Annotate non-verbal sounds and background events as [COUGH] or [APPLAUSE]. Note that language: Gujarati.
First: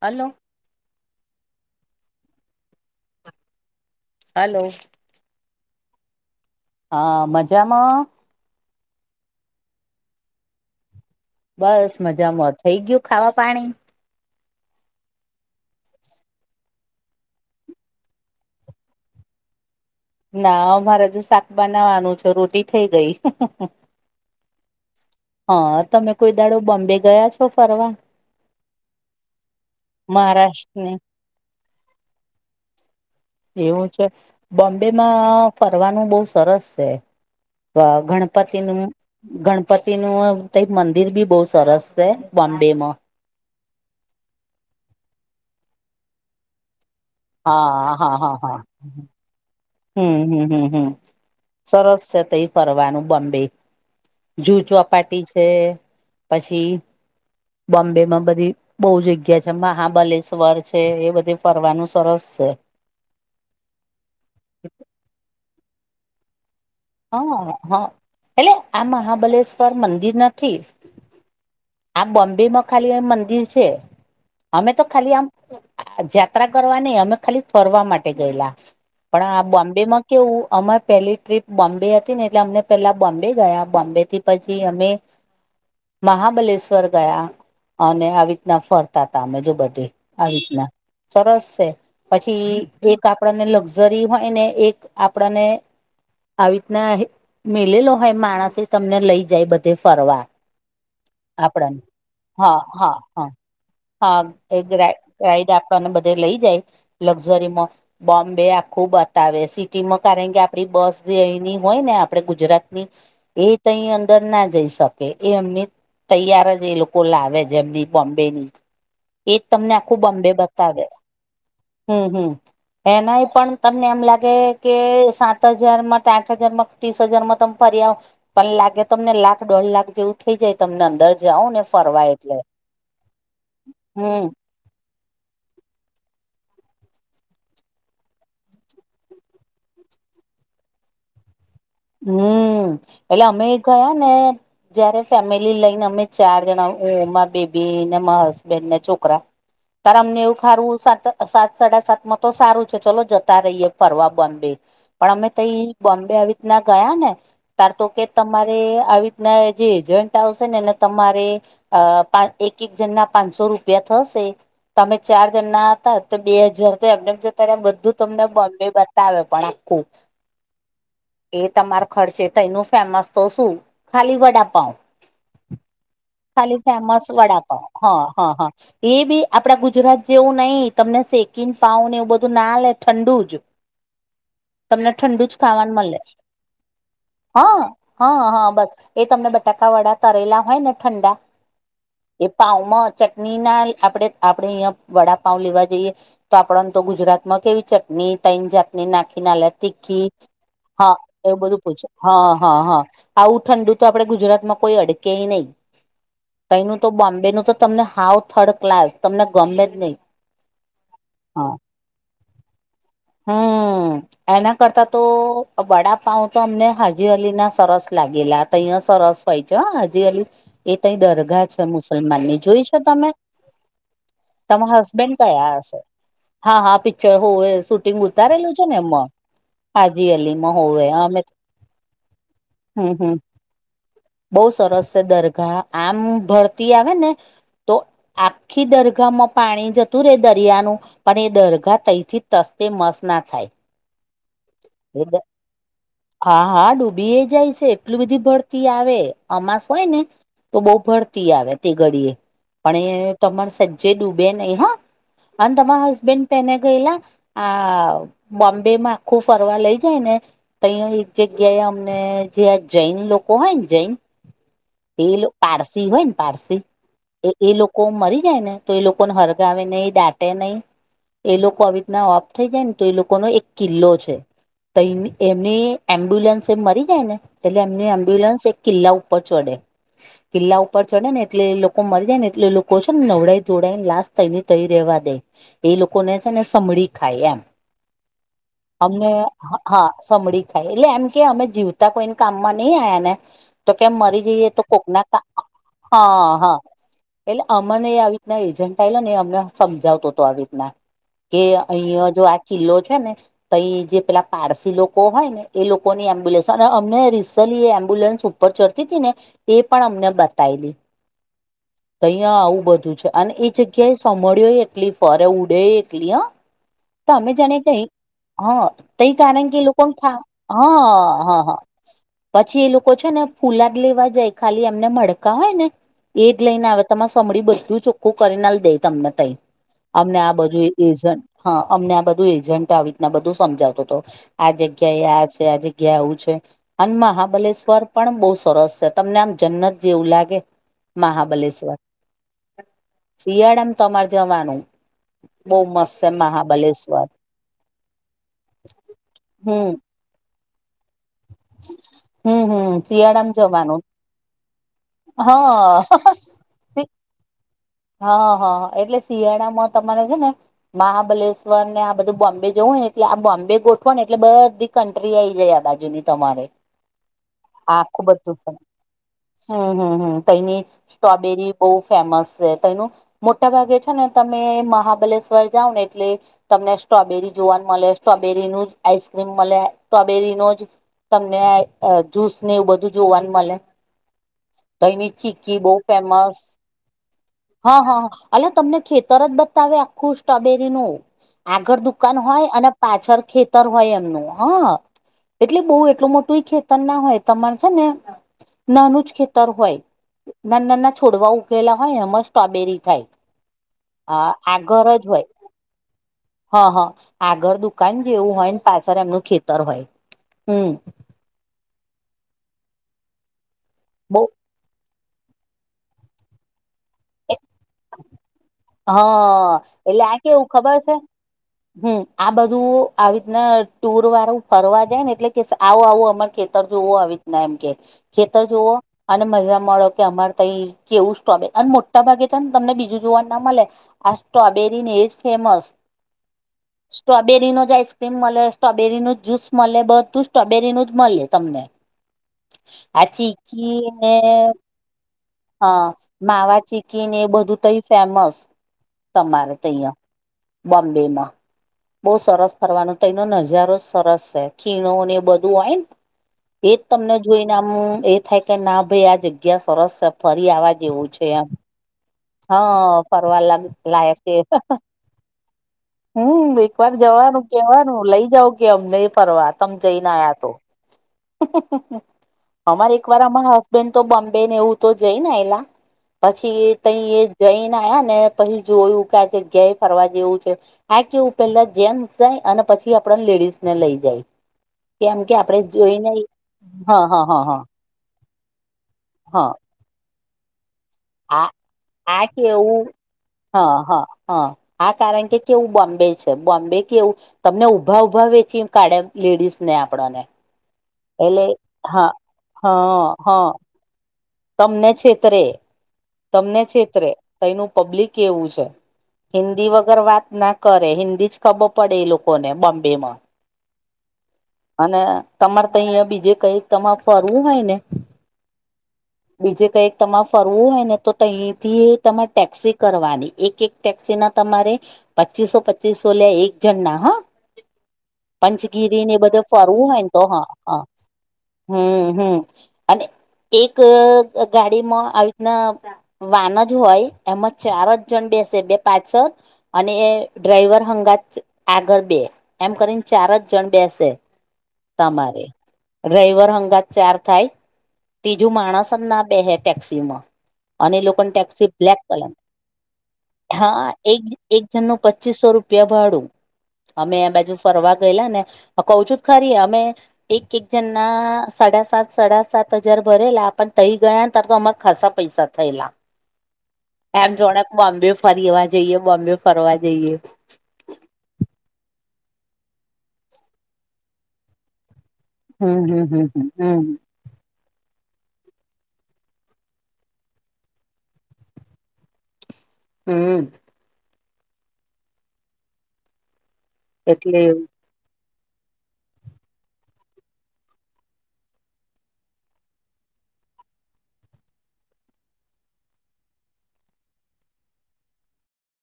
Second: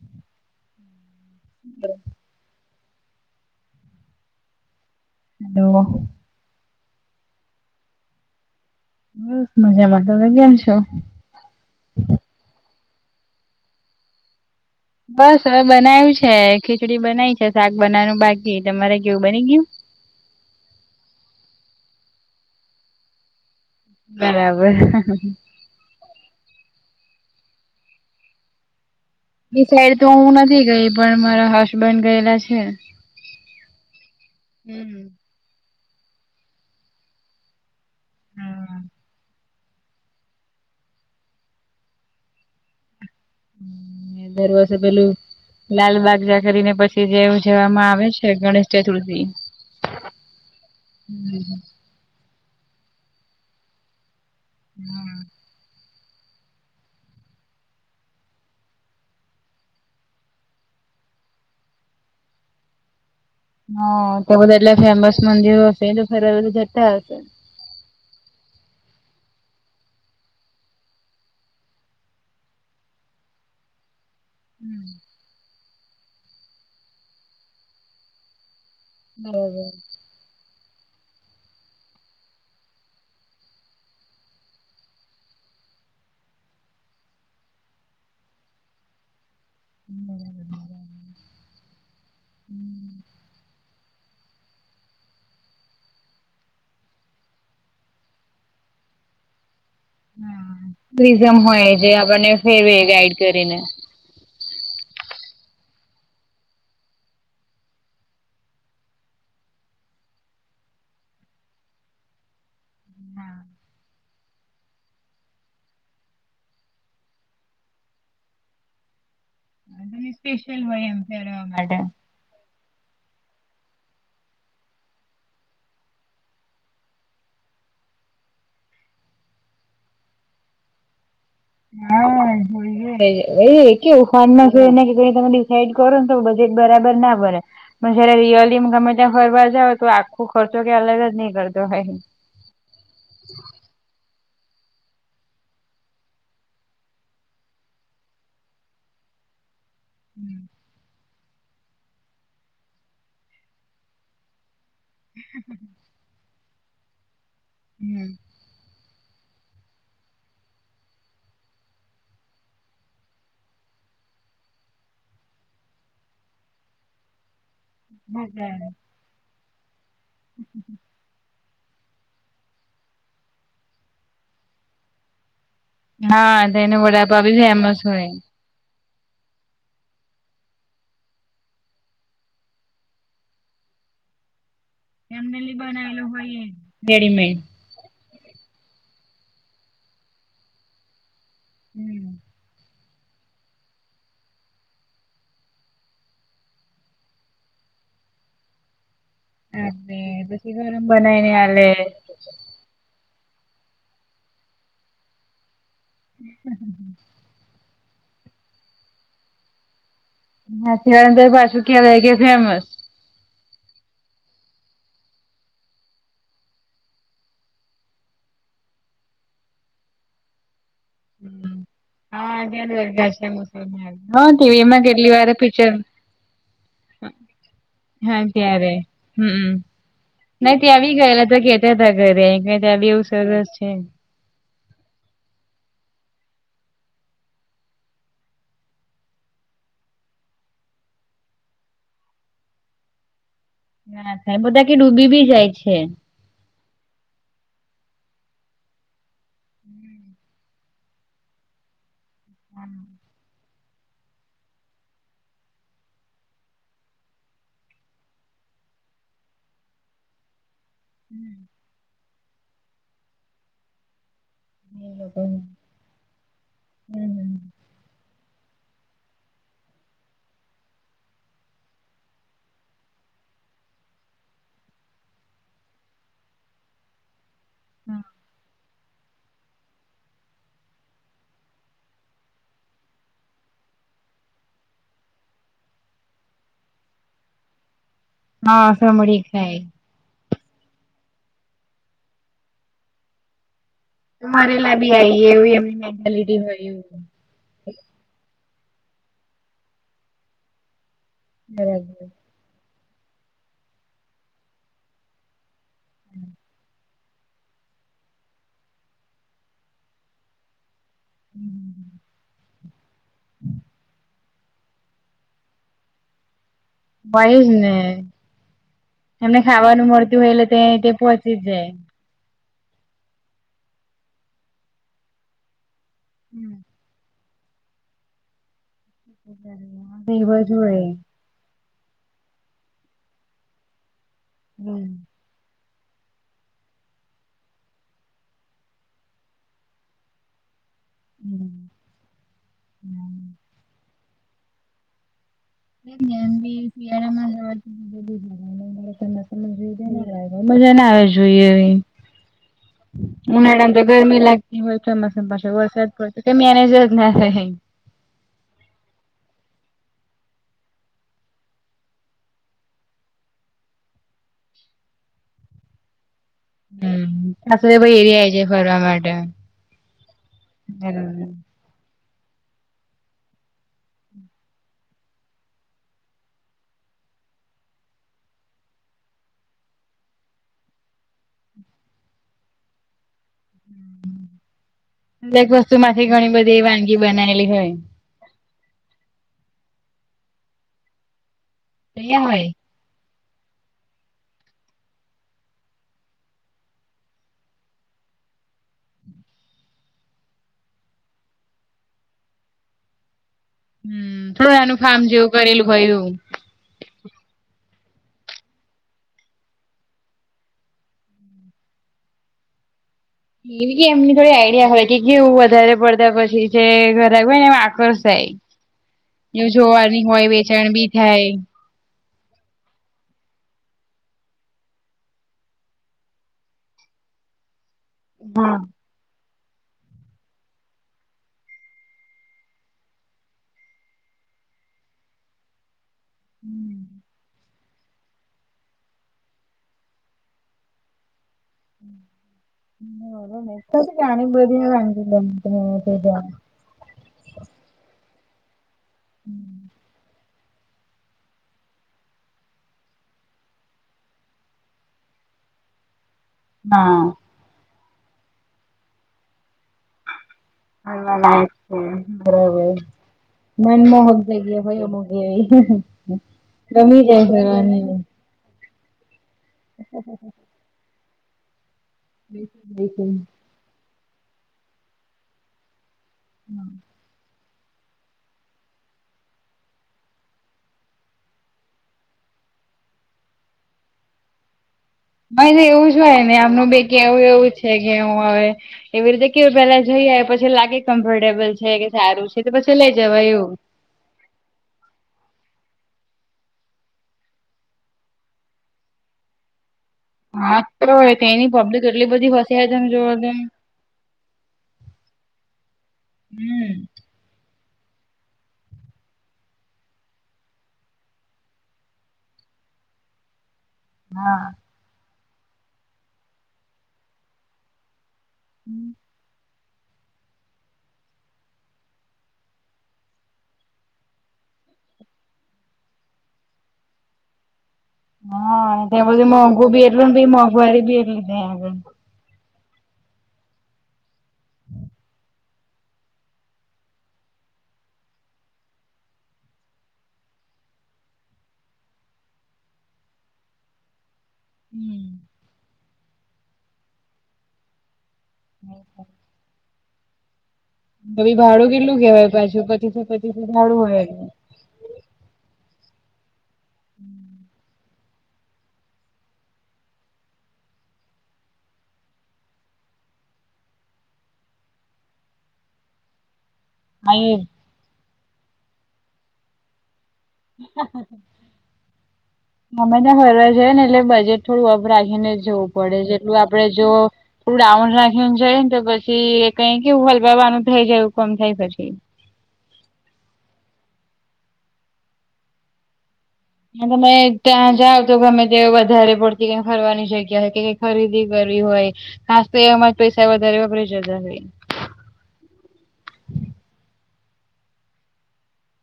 હલો. [UNINTELLIGIBLE] હલો. હ. હા, મજામાં? બસ મજામાં. તમે કેમ છો? બસ મજામાં. થઈ ગયું ખાવા પાણી? બસ હવે, બનાય્યું છે. ખીચડી બનાવી છે, શાક બનાવનું બાકી. તમારે કેવું બની ગયું? ના, અમારે શાક બનાવાનું છે, રોટી થઇ ગઈ. બરાબર. હા, તમે કોઈ દાહડો બોમ્બે ગયા છો ફરવા? એની સાઈડ તો હું નથી ગઈ, મહારાષ્ટ્રને પણ મારા હસબન્ડ ગયેલા છે. એવું છે, હમ્મ. બોમ્બેમાં બહુ સરસ છે. તો હા ગણપતિનું ગણ ગણપતિનું મંદિર બી બહુ સરસ છે, બોમ્બેમાં. દર વર્ષે પેલું લાલબાગ કરીને પછી જે ઉજવવામાં હા આવે હા છે, હા હા ગણેશ ચતુર્થી. હમ, હમ, હમ, હમ સરસ છે, તે ફરવાનું બમ્બે. જૂજવા ચોપાટી છે, પછી બોમ્બેમાં બધી બહુ જગ્યા છે, મહાબલેશ્વર છે, એ બધે ફરવાનું સરસ છે. તો બધા ફેમસ મંદિરો હશે તો ફ હા, હા, એટલે આ મહાબલેશ્વર મંદિર નથી? આ બોમ્બેમાં ખાલી મંદિર છે. અમે તો ખાલી આમ જાત્રા કરવા નહી, અમે ખાલી ફરવા માટે ગયેલા. પણ આ બરોબર બોમ્બેમાં કેવું? અમારે પહેલી ટ્રીપ બોમ્બે હતી ને, એટલે અમને પહેલા બોમ્બે ગયા. બોમ્બેથી પછી અમે મહાબલેશ્વર ગયા, અને આવી રીતના ફરતા હતા અમે જો. બધે આવી રીતના સરસ છે, પછી એક આપને લ જરી હોયને, એક આપણને આવી રીતના મેિલેલો હોય, માણસ તમને લઈ જાય બધે. તે ફરવા રિઝમ હોય આપણાને, જે આપણને હા ફેરવે હા ગાઈડ હા. કરીને. હા, એ ગ ગ્રાઈડ આપણને બધે લઇ જાય. લક્ઝરી બોમ્બે આખું સિટીમાં, કારણ કે આપણી બસ જે એની હોયને, આપણે ગુજરાતની એ તય અંદરના જઈ શકે, એ અમને તૈયાર જ લોકો લાવે, જેમની બોમ્બે એ જ તમને ખુબ અંબે સ્પેશિયલ બતાવે, હોય એમ ફેરવા માટે. હમ હમ. એનાય પણ તમને એમ લાગે કે, સાત હજારમાં સાઠ હજારમાં, ત્રીસ હજારમાં તો અમે ફરી આવશું. પણ લાગે, તમને લાખ, દોઢ લાખ જેવું થઈ જાય તમને અંદર? જાઓ ને ફરવા એટલે એ કેવું હમ ફોન તમે ડિસાઈડ કરો ને, તો બજેટ બરાબર ન બને. પણ જ્યારે રિયલી ગમે ત્યાં ફરવા જાઓ, તો આખો ખર્ચો કંઈ અલગ જ નથી થતો. હા, એટલે અમે એ ગયા ને. જ્યારે ફેમિલી લઈને, અમે ચાર જણા મા, બેબી, હસબેન્ડ ને છોકરા. [UNINTELLIGIBLE] તો અમને એવું ખરું, સાત-સાત, સાડા સાતમાં તો સારું છે, ચાલો જતા રહીએ ફરવા બે. પણ અમે તો એ બોમ્બે આવી રીતે ગયા ને, ત્યારે તો કે. તમારે આવી રીતે જે એજન્ટ આવશે ને, એને તમારે આ પાં એક-એક જનના પાંચસો રૂપિયા થશે. તમે ચાર જન્ના અતા, તો બે હજાર તો એમને એમ ત્યારે બધું તમને બોમ્બે બતાવે, પણ આખું. એ તમારા ખર્ચે તો એનું ફેમસ તો શું, ખાલી વડાપાઉં? હા તો ખાલી એનો ફેમસ વડાપાવ બી વડાપાઉં, ફેમસ હ હોય હ હ. એ બી આપણા ગુજરાત જેવું નઈં. તમને શેકીને પાવ ને એવું બધું ના આલે, ઠંડું જ. તમને ઠંડું જ ફાવાનું મલે. અયે... તેળી મેં... હ હ, બસ એ તમને બટાકાવાળા તળેલા હોય ને, ઠંડા. એ પાવમાં ચટની નાંય. આપડે આપડે અઈયા વડાપાઉં લેવા જઈએ. તો આપડા ન ત ગુજરાતમાં કેવી ચટની તઈ જ ને નાખી ના લે આપડે તીખી, પછી હ. ગરમ બનાવીને આલે હ હ હ, આવું ઠંડું તો આપડે ગુજરાતમાં કોઈ અડકેયે નઈ. તય નું તો, બોમ્બેનું તો તમને હાવ થર્ડ ક્લાસ, તમને ગમે જ ની. હાથેવાયાનું થ પાસુ કેવાય ગીયુ, ફેમસ. હમ્મ, એના કરતા તો અ બડા પાઉં ત અમને હાજી અલી ના સરસ લાગેલા. ત્યારે સરસ હોય છે, અં હાજી અલી. એ તઈ દરગાહ છે મુસલમાનની, હા જોઈ ત્યાં છે તમે? દરગાહ મુસલમાન હા તમે ટીવીમાં કેટલી હસબન્ડ વાર કયા? પિક્ચર હાસે. હા હા, પિક્ચર હોવે શૂટિંગ હા ઉતારેલું છે ત્યારે ને, અમાં હમ હાજી અલીમાં નહી ત્યાં હોવે. આવી અમે ગયેલા ત કેતા હતા ઘરે કે, ત્યા બી એવું સરસ છે. બો સરસ છે દરગાહ, આમ ભરતી આવે ને તો આખી દરગાહમાં પાણી જતું રે, દરિયાનું. પણ એ દરગાહ તઈથી તસ કે મસ ના થાય. ના થાય, બધા કે ડૂબી બી જાય છે. હા હા, ડુબીયે જાય છે. એટલું બધી ભરતી આવે, અમાસ ઓય ને. તો બોવ ભરતી આવે તે ગડીએ પણ એ તમારું સજ્જે ડૂબે નઈ, હં. અન, તમાયા હસબન્ડ પેને ગયેલા? આ બોમ્બેમા આખું ફરવા લઈ જાય ને. તઈ એક જગ્યાએ અમને જ્યાં જૈન લોકો હોય ને, જૈન હમ પીલું પાળસી હોય ને, પાળસી. હમ. એ લોકો મરી જાય ને, તો એ લોકોને હરગાવે નઈ, દાટે નઈ. એ લોકો આવી ઈત ના ઓફ થઈ જાય ને, તો એ લોકોનો એક કિલ્લો છે તઈ એમની એમ્બ્યુલન્સ એ મરી જાય ને, એટલે એમની એમ્બ્યુલન્સ એ કિલ્લા ઉપર ચડે. કિલ્લા ઉપર ચડે ને, એટલે એ લોકો મરી જાય ને, એટલે લોકો છો ને નવડાવી-ધોવડવીને લાસ્ટ થઈને તઈ રવા દે. એ લોકોને છે ને, સમડી ખાય એમ હા અમને, સમળી ખાય હ. સંભળી ખાય એટલે એમ કે અમે જીવતા કોઈને કામમાં નઈં આયા ને. તો કેમ, મરી જઈએ તો મરેલા બી કોકના આવીએ એવું એમની મેન્ટાલિટી કા--હ હ. હોય એવું. એટલે અમને આવી રીતના એજન્ટ આયલો, ને એમનમ સમજાવતો હતો આવી રીતના. કે અહિયો બરાબર જે આ કિલ્લો છે ને તઇજ પેલા પારસી લોકો હોયને એ લોકોની એમ્બ્યુલસ અને અમે રિ ચલી એ એમ્બ્યુલન્સ ઉપર ચડતી તીને, એ પણ અમને બતાયલી. તયા આવું બધું છે અને ઈ જગ્યા એ સભળ્યોય એટલી ફરે ઉડે એટલી હ તમે હોય જ જાણે ને તઈ હ તેઈ એમને કારણ કે ખાવાનું પણ થા મળતું હોય એટલે તે તે હ પહોંચી જ હ જાય. પછી એ લોકો છેને ફુલ હાર લેવા જાય ખાલી એમને મડકા હોય ને એજ લઈને આવે તમા સમળી બધું ચોખ્ખું કરીને આલદે. તમને તઈ એ અમને બધું આ હોય બધું [UNINTELLIGIBLE] હા અમને આ બધું એજન્ટ આવી રીતના બધું સમજાવતો હતો આ જગ્યાએ આ છે આ જગ્યા જગ્યા આવું છે. અને મહાબલેશ્વર પણ બહુ સરસ છે તમને આમ જન્નત જેવું લાગે. મહાબલેશ્વર શિયાળામાં તમારે જવાનું. બહુ મસ્ત છે મહાબલેશ્વર. હમ [UNINTELLIGIBLE] મજા ના આવે જોઈએ એવી હમ હમ શિયાળામાં જવાનું ઉનાળામાંતો ગરમી લાગતી હોય. ચોમાસામાં પાછો હા વરસાદ પડતો ક મેનેજ જ ના થાય. હ હ એટલે શિયાળામાં તમારે છે ને મહાબલેશ્વરને આ બધું બોમ્બે જવું હોયને એટલે આ બોમ્બે ગોઠવાોને એટલે બધી કંન્ટ્રી આઈ જાય આબાાજુની તમારે. હમ. આખું બધું હમ હમ હમ ત્યાંની સ્ટ્રોબેરી બહુ ફેમસ છે તયનું મોટા ભાગે છે ને તમે મહાબલેશ્વર જાવ ને એટલે તમને સ્ટ્રોબેરી જોવાનું મલે સ્ટ્રોબેરીનું જ આઈસક્રીમ મલે સ્ટ્રોબેરીનું જ તમને જૂસને એવું બધું જોવાનું મળે. તઈની દરેક ચીકી બોવ વસ્તુ માંથી ઘણી ફેમસ બધી વાનગી બનાયેલી હોય. હા હા અલ્યા તમને ખેતર જ બતાવે આખું સ્ટ્રોબેરીનું આગળ દુકાન હોય અને પાછળ ખેતર હોય એમનું હ એટલે બોવ એટલું મોટું ખેતર ના હોય તમાર છે ને નાનું જ ખેતર હોય નાન નાના છોડવા ઉગેલા હોય એમ સ્ટ્રોબેરી થાય. હમ હા થોડુ એનું ફાર્મ જેવું કરેલું હોય એવું હ હા આગળ દુકાન જેવું હોયને પાછળ એમનું ખેતર હોય હમ એવી કે એમની બો થોડી આઈડિયા હોય કે કેવું વધારે પડતા પછી છે [UNINTELLIGIBLE] એમાં આક્રોશ જય એ હા એટલે જોવાની આ હોય કેવું વેચાણ ખબર બી છે થાય. હમ આ બધું આવી રીતના ટુર વાળું ફરવા જાયને એટલે કે આવું આવું અમારુ ખેતર જોવું આવી રીતના એમ કે ખેતર હા જોવો અને મજા મળો કે અમારે ત કેવું સ્ટ્રોબેરી અને મોટ મોટા ભાગે છે ને તમને બીજું જોવાનું ના મળે આ સ્ટ્રોબેરીને એજ ફેમસ સ્ટ્રોબેરી નોજ આઈસ મલે સ્ટ્રોબેરીનું જ્યુસ મળે બધું સ્ટ્રોબેરીનું જ મળે તમને. આ ચીકી ને ઘણી બધી વાનગી બનતી હોય હા છે ત્યાં. માવા ચીકીનેએ બધું તઈ ફેમસ તમારે ત્યાં બોમ્બેમાં બહ સરસ ફરવાનું ત્યાંનો નજારો સરસ છે ખીણોને એ બધું હોય ન. એજ હા તમને જોઈને આમ એ થાય કે ના ભાઈ આ જગ્યા જગ્યા સરસ છે ફરી આવા જેવું ફરવા છે એમ લાયક છે બરાબર. હા ફરવા લ મનમોહક લાયક છે. જગ્યા હોય અમુક એવી હમ એક વાર ગમી જાય જવાનું ફરવાની કેવાનું લઈ જાવ. કે અમ નઈ ફરવા તમ જઈને આયા તો અમારે એક બિલકુલ. વાર અમા હસબેન્ડ તો બમ્બે ને એવું તો જઈને એલા પછી, તઈ એ જઈને આયા ને પછી જોયું કે આજે ઘે ફરવા જેવું છે. આ કેવું પેલા જેન્ટસ જાય અને પછી આપ લેડીઝને લઈ જાય. કેમ કે મ આપડે એવું જ જોઈને હોય ને આમનું બે ક હા એવું હા હા એવું હા છે. હું હવે એવી રીતે કેવ હા પેલા જઈએ પછી લાગે. આ કમ્ફર્ટેબલ છે કે આ સારું છે તો પછી કેવું લઈ જવા એવું. હા હા હ આ કારણ કે કેવું બોમ્બે છે. બોમ્બે કેવું તમને ઊભા ઉભા વેચી કાઢે લેડીસ ને આપડને હા તો એટલે તેની પબ્લિક એટલી હા બધી ફસાય તમે હા જોવો હ તો તમને છેતરે તમને હમ છેતરે ત એનું પબ્લિક કેવું છે. હિન્દી વગર વાત ના કરે હિન્દી જ ખબર પડે એ લોકોને બોમ્બે મ. હા અને તમારે તો અહં બીજે કઈ તમારે ફરવું હોય ને, [INAUDIBLE] બીજે કઈક તમારે ફરવું હોય ને તો તહીથી તમારે ટેક્સી કરવાની એક એક, ટેક્સી ના તમારે પચીસો પચીસો લ્યા એક જણના હ હા પંચગીરી ત્યાં ને બધું બધે મોંઘું બી ફરવું હોયને એટલું બી હા મોંઘવારી હા બી એટલી ત્યાં આગળ હમ હમ. અને ગ ગાડી મા આવીત ના વાન જ હોય એમાં ચાર જ જણ બેસે બે પાછ અને એ ડ્રાઈવર હંગાત આગળ બે એમ કરીને ચાર જ જણ બેસે. હમ તમારે ડ્રાયવર હંગાત ચાર થાય. જો માણસ બે હે ટેક્સી માં અને તો લોકોની બી ટટેક્સી ભાડું બ્લેક કેટલું કલર કેવાય પાછું પચીસો પચીસો ભાડું હા હોય એક એક જણનું પચીસો રૂપિયા ભાડું અમે એ બાજુ ફરવા ગયેલા ને, હ કહ છું ખરી અમે એક એક જણ ના સાડા સાત સાડા સાત હજા ભરેલા પણ થઈ ગયા ને તાર તો અમારા ખાસા પૈસા થયેલા એમ અહી જોને બોમ્બે ફરીવા જઈએ બોમ્બે ફરવા જઈએ. અમેને ફરવા જઈ ને એટલે બજેટ થોડું અપ રાખીને જવું હમ પડે હમ જેટલું હમ આપડે હમ જો, ડાઉન રાખી જાય ને તો પછી એ કઈ કેવું હલવાવાનું થઈ જાય એવું કમ થાય પછી. હમ અને તમે એટલે એવું ત્યા જ્યાવ તો ગમે તે વધારે પડતી ક ફરવાની શક્યા કે કઈ ખરીદી કરવી હોય. ખાસ તો એમાં જ પૈસા વધારે વપરાઈ જતા હોય.